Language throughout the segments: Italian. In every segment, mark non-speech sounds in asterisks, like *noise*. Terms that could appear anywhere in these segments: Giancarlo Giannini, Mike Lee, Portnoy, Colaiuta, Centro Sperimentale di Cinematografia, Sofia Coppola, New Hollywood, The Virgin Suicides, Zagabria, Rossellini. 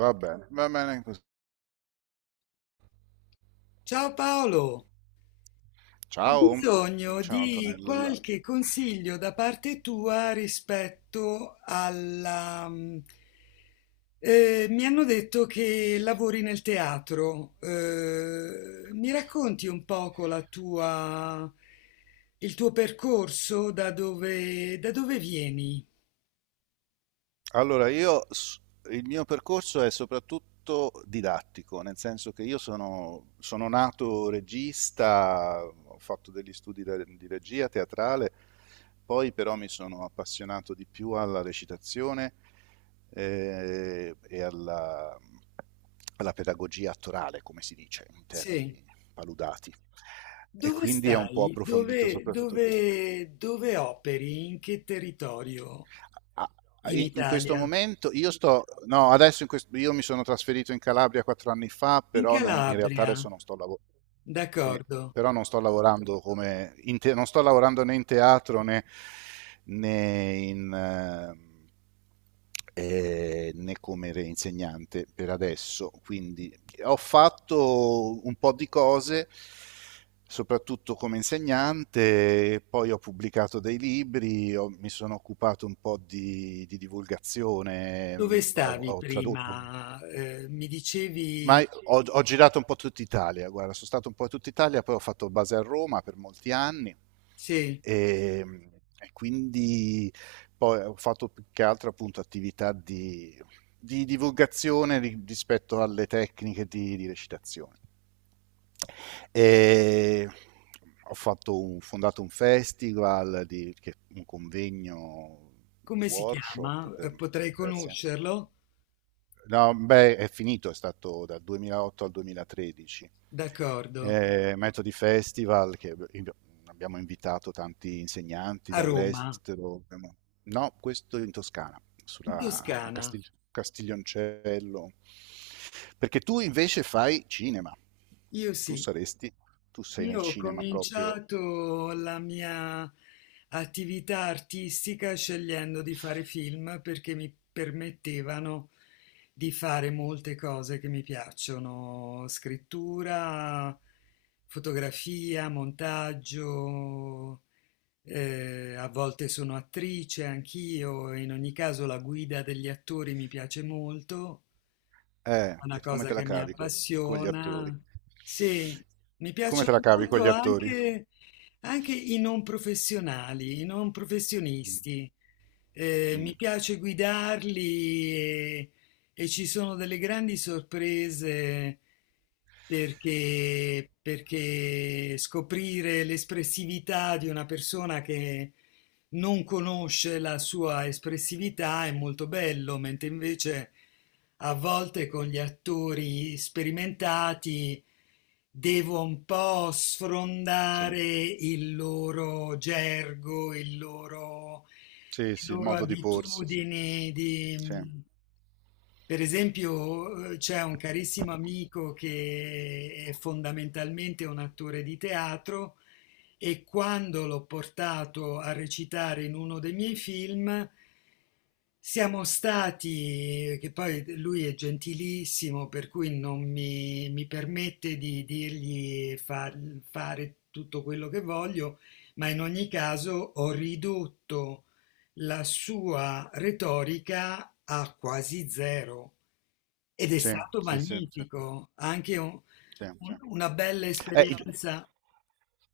Va bene così. Ciao Paolo, ho Ciao, bisogno ciao di Antonella. qualche consiglio da parte tua rispetto alla, mi hanno detto che lavori nel teatro. Mi racconti un poco il tuo percorso, da dove vieni? Allora, il mio percorso è soprattutto didattico, nel senso che io sono nato regista, ho fatto degli studi di regia teatrale, poi però mi sono appassionato di più alla recitazione e alla pedagogia attorale, come si dice in Sì. termini paludati. E Dove quindi è un po' stai? approfondito Dove, soprattutto. dove, dove operi? In che territorio? Ah, In in questo Italia? momento io sto no adesso in questo, io mi sono trasferito in Calabria 4 anni fa In però non, in realtà adesso Calabria, non sto lavorando. Sì, d'accordo. però non sto lavorando non sto lavorando né in teatro né, né in né insegnante per adesso, quindi ho fatto un po' di cose, soprattutto come insegnante. Poi ho pubblicato dei libri, mi sono occupato un po' di divulgazione, Dove ho, stavi ho tradotto, prima? Mi ma dicevi, ho girato un po' tutta Italia, guarda, sono stato un po' in tutta Italia. Poi ho fatto base a Roma per molti anni sì, e, mh, e quindi poi ho fatto più che altro appunto attività di divulgazione rispetto alle tecniche di recitazione. E ho fatto un fondato un festival un convegno, come si workshop chiama? per Potrei diversi anni. conoscerlo? No, beh, è finito, è stato dal 2008 al 2013. D'accordo. Metodi Festival, che abbiamo invitato tanti insegnanti A Roma, dall'estero. No, questo in Toscana, in a Toscana. Castiglioncello. Perché tu invece fai cinema. Io Tu sì. saresti, tu sei nel Io ho cinema proprio. cominciato la mia attività artistica scegliendo di fare film perché mi permettevano di fare molte cose che mi piacciono, scrittura, fotografia, montaggio, a volte sono attrice anch'io. In ogni caso la guida degli attori mi piace molto, una E come cosa te la che mi cavi con gli attori? appassiona. Sì, mi Come te piacciono la cavi con molto gli attori? anche i non professionali, i non Mm, professionisti. Mm, Mi piace guidarli e ci sono delle grandi sorprese perché scoprire l'espressività di una persona che non conosce la sua espressività è molto bello, mentre invece a volte con gli attori sperimentati devo un po' sì. sfrondare il loro gergo, Sì, le sì, il loro modo di porsi, sì. abitudini. Sì, Di... Per esempio, c'è un carissimo amico che è fondamentalmente un attore di teatro e quando l'ho portato a recitare in uno dei miei film siamo stati, che poi lui è gentilissimo, per cui non mi permette di dirgli fare tutto quello che voglio, ma in ogni caso ho ridotto la sua retorica a quasi zero ed è sì, stato sì, sì, sì, magnifico, anche sì, sì. Una bella Eh, il- esperienza,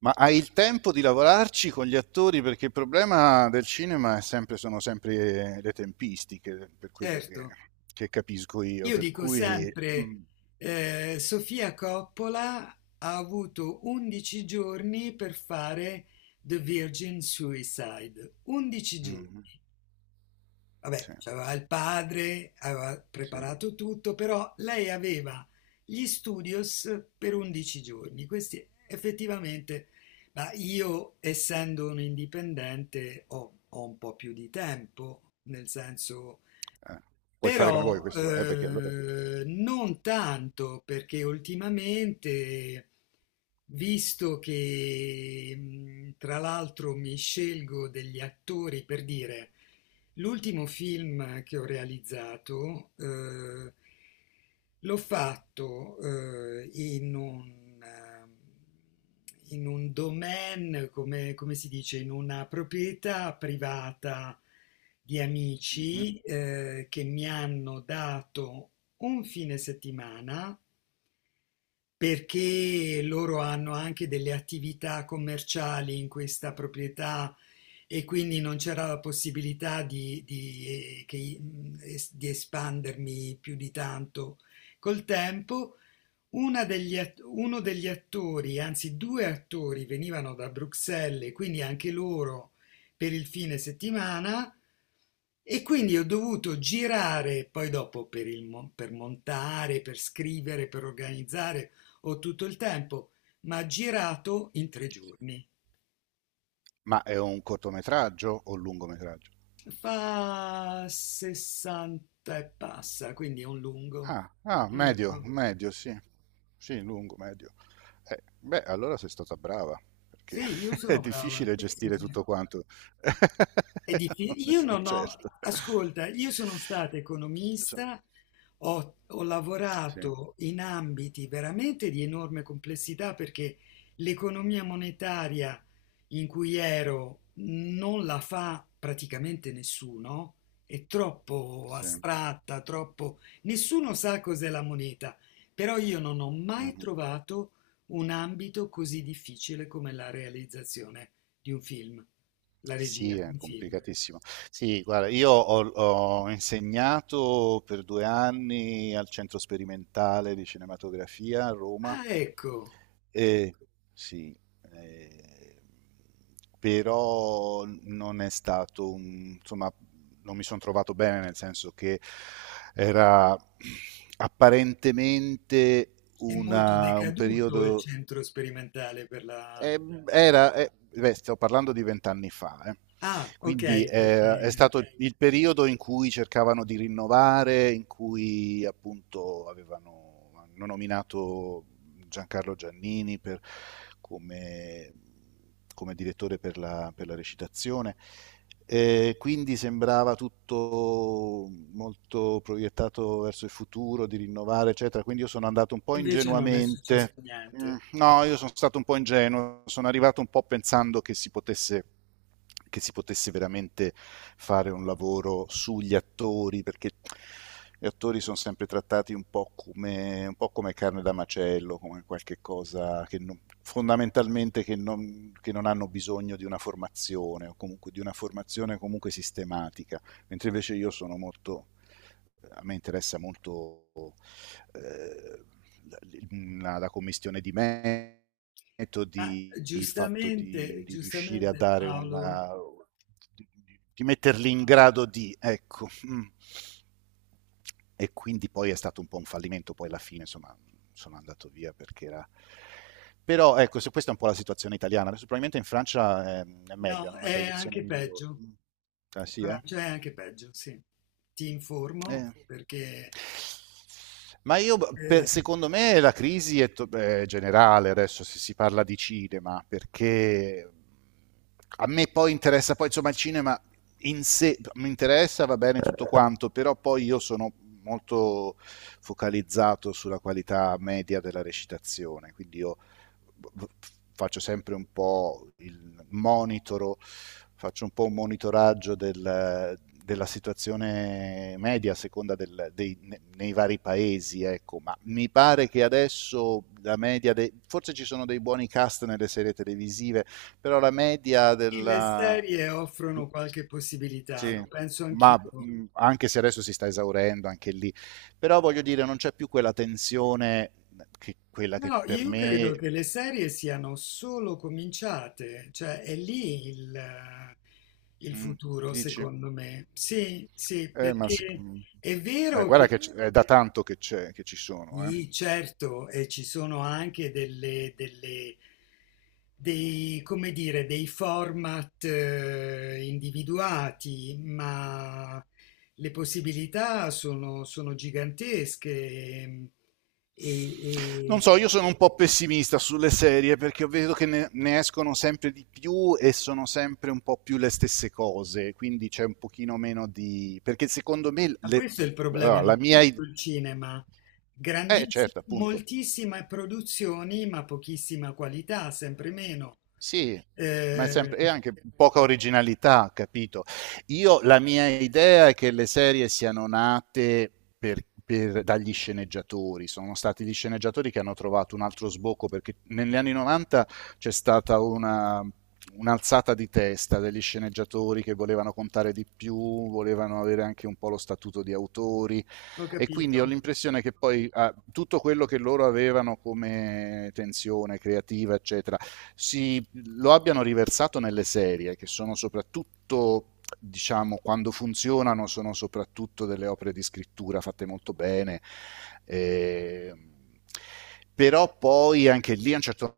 ma hai il tempo di lavorarci con gli attori? Perché il problema del cinema sono sempre le tempistiche, per quello che, certo. che capisco io, Io per dico cui... sempre, Mm, Sofia Coppola ha avuto 11 giorni per fare The Virgin Suicide. 11 giorni. mm, sì, Vabbè, c'aveva il padre, aveva sì. preparato tutto, però lei aveva gli studios per 11 giorni. Questi effettivamente, ma io essendo un indipendente ho un po' più di tempo, nel senso Eh, Puoi fare come vuoi però questo, perché allora... non tanto perché ultimamente, visto che tra l'altro mi scelgo degli attori per dire, l'ultimo film che ho realizzato l'ho fatto eh, in un, ehm, in un domain, come si dice, in una proprietà privata di Mhm. amici che mi hanno dato un fine settimana perché loro hanno anche delle attività commerciali in questa proprietà e quindi non c'era la possibilità di espandermi più di tanto col tempo. Uno degli attori, anzi due attori, venivano da Bruxelles, quindi anche loro per il fine settimana. E quindi ho dovuto girare, poi dopo per montare, per scrivere, per organizzare, ho tutto il tempo, ma girato in tre giorni. Ma è un cortometraggio o un lungometraggio? Fa 60 e passa, quindi è un lungo, Ah, ah, un medio, lungo. medio, sì. Sì, lungo, medio. Beh, allora sei stata brava, perché Sì, io *laughs* è sono brava. difficile Sì, sì, gestire sì. tutto quanto. *laughs* Non ne Io sono non ho, certo. ascolta, io sono stata Insomma, economista, ho sì, lavorato in ambiti veramente di enorme complessità perché l'economia monetaria in cui ero non la fa praticamente nessuno, è troppo sì. astratta, troppo. Nessuno sa cos'è la moneta, però io non ho mai Mhm. trovato un ambito così difficile come la realizzazione di un film, la Sì, regia di è un film. complicatissimo. Sì, guarda, io ho insegnato per 2 anni al Centro Sperimentale di Cinematografia a Roma. Ah, ecco, E, sì, eh, però non è stato un, insomma, non mi sono trovato bene, nel senso che era apparentemente è molto un decaduto il periodo, centro sperimentale per la. eh, era, beh, sto parlando di vent'anni fa, eh. Ah, ok, Quindi è perché stato il periodo in cui cercavano di rinnovare, in cui appunto avevano hanno nominato Giancarlo Giannini come, come direttore per la recitazione. Quindi sembrava tutto molto proiettato verso il futuro, di rinnovare, eccetera. Quindi io sono andato un po' invece non è successo ingenuamente. Niente. No, io sono stato un po' ingenuo, sono arrivato un po' pensando che si potesse veramente fare un lavoro sugli attori, perché gli attori sono sempre trattati un po' come carne da macello, come qualche cosa che non- fondamentalmente che non, hanno bisogno di una formazione, o comunque di una formazione comunque sistematica, mentre invece io sono molto, a me interessa molto eh, la commissione di Ma metodi, il fatto di, giustamente, di riuscire a giustamente dare Paolo, una... di, di metterli in grado di, ecco. Mm. E quindi poi è stato un po' un fallimento, poi alla fine insomma sono andato via perché era... Però ecco, se questa è un po' la situazione italiana, adesso probabilmente in Francia è meglio, no, hanno una è tradizione anche migliore. peggio. Mm. Ah In sì, eh? Francia è anche peggio, sì. Ti informo Eh. perché Ma io, eh, secondo me, la crisi è generale adesso, se si parla di cinema, perché a me poi interessa, poi insomma il cinema in sé mi interessa, va bene tutto quanto, però poi io sono molto focalizzato sulla qualità media della recitazione, quindi io faccio sempre un po' il monitoro, faccio un po' un monitoraggio del, della situazione media a seconda del, dei, nei vari paesi, ecco. Ma mi pare che adesso la media, forse ci sono dei buoni cast nelle serie televisive, però la media sì, le della... serie di- offrono qualche possibilità, Sì, lo penso ma anch'io. Anche se adesso si sta esaurendo anche lì, però voglio dire, non c'è più quella tensione, che, quella No, che no, per io credo me... che le serie siano solo cominciate, cioè è lì il Mm, futuro, Dici? secondo me. Sì, sì, Eh, ma, sic- perché mm. è Ma vero guarda che che è da tanto che, c'è, che ci sono, eh. sì, certo, e ci sono anche dei, come dire, dei format individuati, ma le possibilità sono gigantesche. ehm, E, Non e- so, io sono un po' pessimista sulle serie perché vedo che ne escono sempre di più e sono sempre un po' più le stesse cose, quindi c'è un pochino meno di... perché secondo me Ma questo è il allora, problema la di mia idea... tutto il cinema. Eh Grandissime, certo, appunto. moltissime produzioni, ma pochissima qualità, sempre meno. Sì, ma è sempre, e Eh, anche poca originalità, capito? Io, la mia idea è che le serie siano nate dagli sceneggiatori, sono stati gli sceneggiatori che hanno trovato un altro sbocco, perché negli anni 90 c'è stata una, un'alzata di testa degli sceneggiatori, che volevano contare di più, volevano avere anche un po' lo statuto di autori. ho E quindi ho capito. l'impressione che poi tutto quello che loro avevano come tensione creativa, eccetera, si, lo abbiano riversato nelle serie, che sono soprattutto diciamo, quando funzionano sono soprattutto delle opere di scrittura fatte molto bene. E però poi anche lì a un certo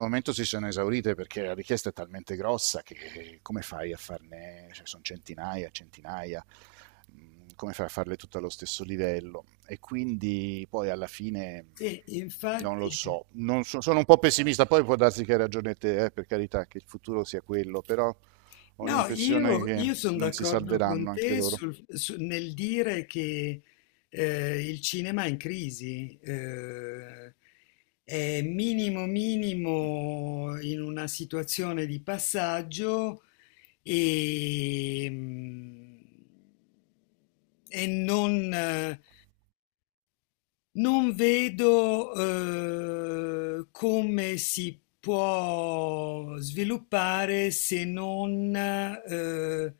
momento si sono esaurite, perché la richiesta è talmente grossa che come fai a farne, cioè sono centinaia, centinaia. Come fai a farle tutte allo stesso livello? E quindi poi alla fine Sì, non lo infatti. so, non so, sono un po' pessimista. Poi può darsi che hai ragione te, per carità, che il futuro sia quello, però ho No, l'impressione io, che io sono non si d'accordo salveranno con anche te loro. Nel dire che il cinema è in crisi, è minimo minimo in una situazione di passaggio e, mm, e non vedo, come si può sviluppare se non,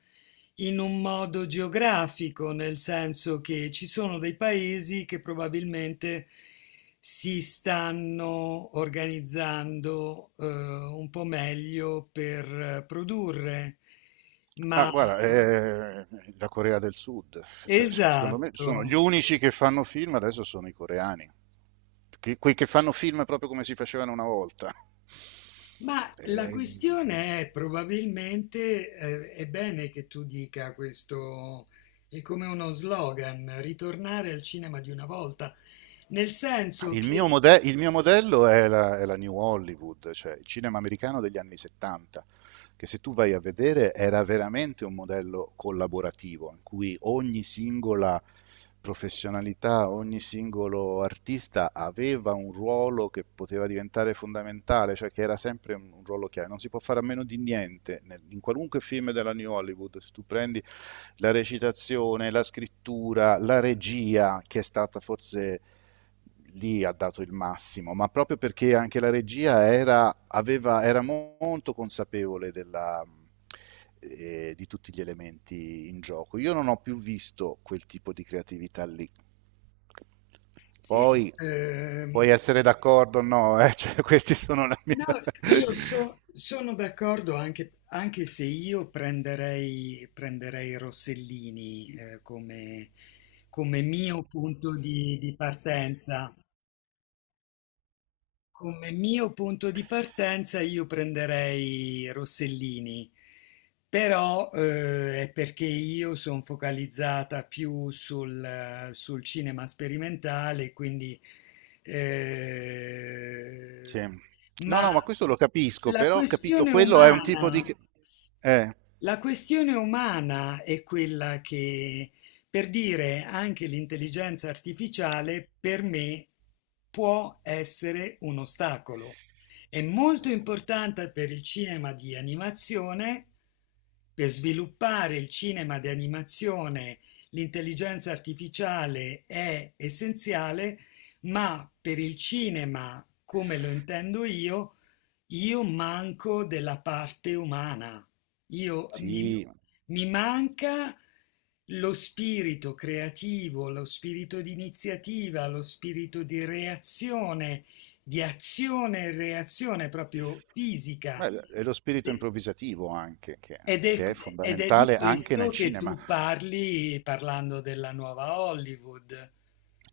in un modo geografico, nel senso che ci sono dei paesi che probabilmente si stanno organizzando, un po' meglio per produrre. Ah, Ma guarda, la Corea del Sud, cioè, secondo me esatto. sono gli unici che fanno film adesso, sono i coreani, che, quei che fanno film proprio come si facevano una volta. Ma la Eh, questione è probabilmente, è bene che tu dica questo, è come uno slogan, ritornare al cinema di una volta, nel senso che il mio modello è la New Hollywood, cioè il cinema americano degli anni 70, che se tu vai a vedere era veramente un modello collaborativo, in cui ogni singola professionalità, ogni singolo artista aveva un ruolo che poteva diventare fondamentale, cioè che era sempre un ruolo chiave. Non si può fare a meno di niente in qualunque film della New Hollywood. Se tu prendi la recitazione, la scrittura, la regia, che è stata forse lì, ha dato il massimo, ma proprio perché anche la regia era, aveva, era molto consapevole della, di tutti gli elementi in gioco. Io non ho più visto quel tipo di creatività lì. sì, Poi ehm, puoi essere d'accordo o no, eh? *laughs* Cioè, questi sono la mia... no, *laughs* io sono d'accordo anche, anche se io prenderei, prenderei Rossellini, come mio punto di partenza. Come mio punto di partenza io prenderei Rossellini, però è perché io sono focalizzata più sul cinema sperimentale, quindi. eh, Sì. No, ma no, ma questo lo capisco, la però ho capito, questione quello è un tipo di... umana, Eh, la questione umana è quella che, per dire, anche l'intelligenza artificiale per me può essere un ostacolo. È molto importante per il cinema di animazione, per sviluppare il cinema di animazione, l'intelligenza artificiale è essenziale, ma per il cinema, come lo intendo io manco della parte umana. Io mi, sì, mi manca lo spirito creativo, lo spirito di iniziativa, lo spirito di reazione, di azione e reazione proprio fisica. beh, è lo spirito E- improvvisativo anche, che, Ed è, è ed è di fondamentale anche questo nel che cinema. tu parli parlando della nuova Hollywood.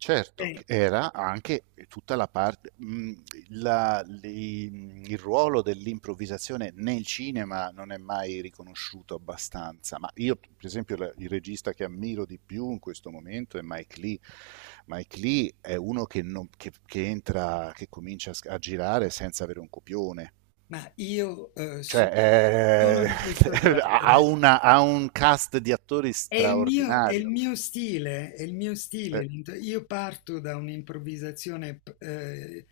Certo, Eh, era anche tutta la parte, il ruolo dell'improvvisazione nel cinema non è mai riconosciuto abbastanza, ma io per esempio il regista che ammiro di più in questo momento è Mike Lee. Mike Lee è uno che, non- che entra, che comincia a girare senza avere un copione, ma io sono cioè, di questo *laughs* genere. Ha un cast di attori È il straordinario. mio stile, è il mio Eh. stile. Io parto da un'improvvisazione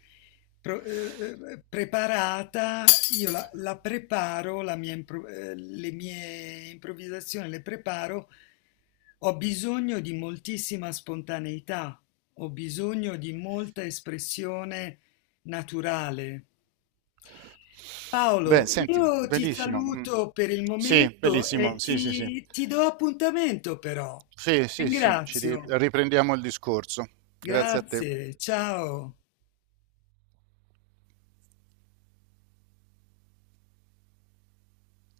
preparata, io la preparo, le mie improvvisazioni le preparo. Ho bisogno di moltissima spontaneità, ho bisogno di molta espressione naturale. Beh, Paolo, senti, io ti bellissimo. Mm. saluto per il Sì, momento e bellissimo. Sì, sì, sì. ti do appuntamento però. Sì, sì, sì, ci Ringrazio. riprendiamo il discorso. Grazie a te. Grazie, ciao.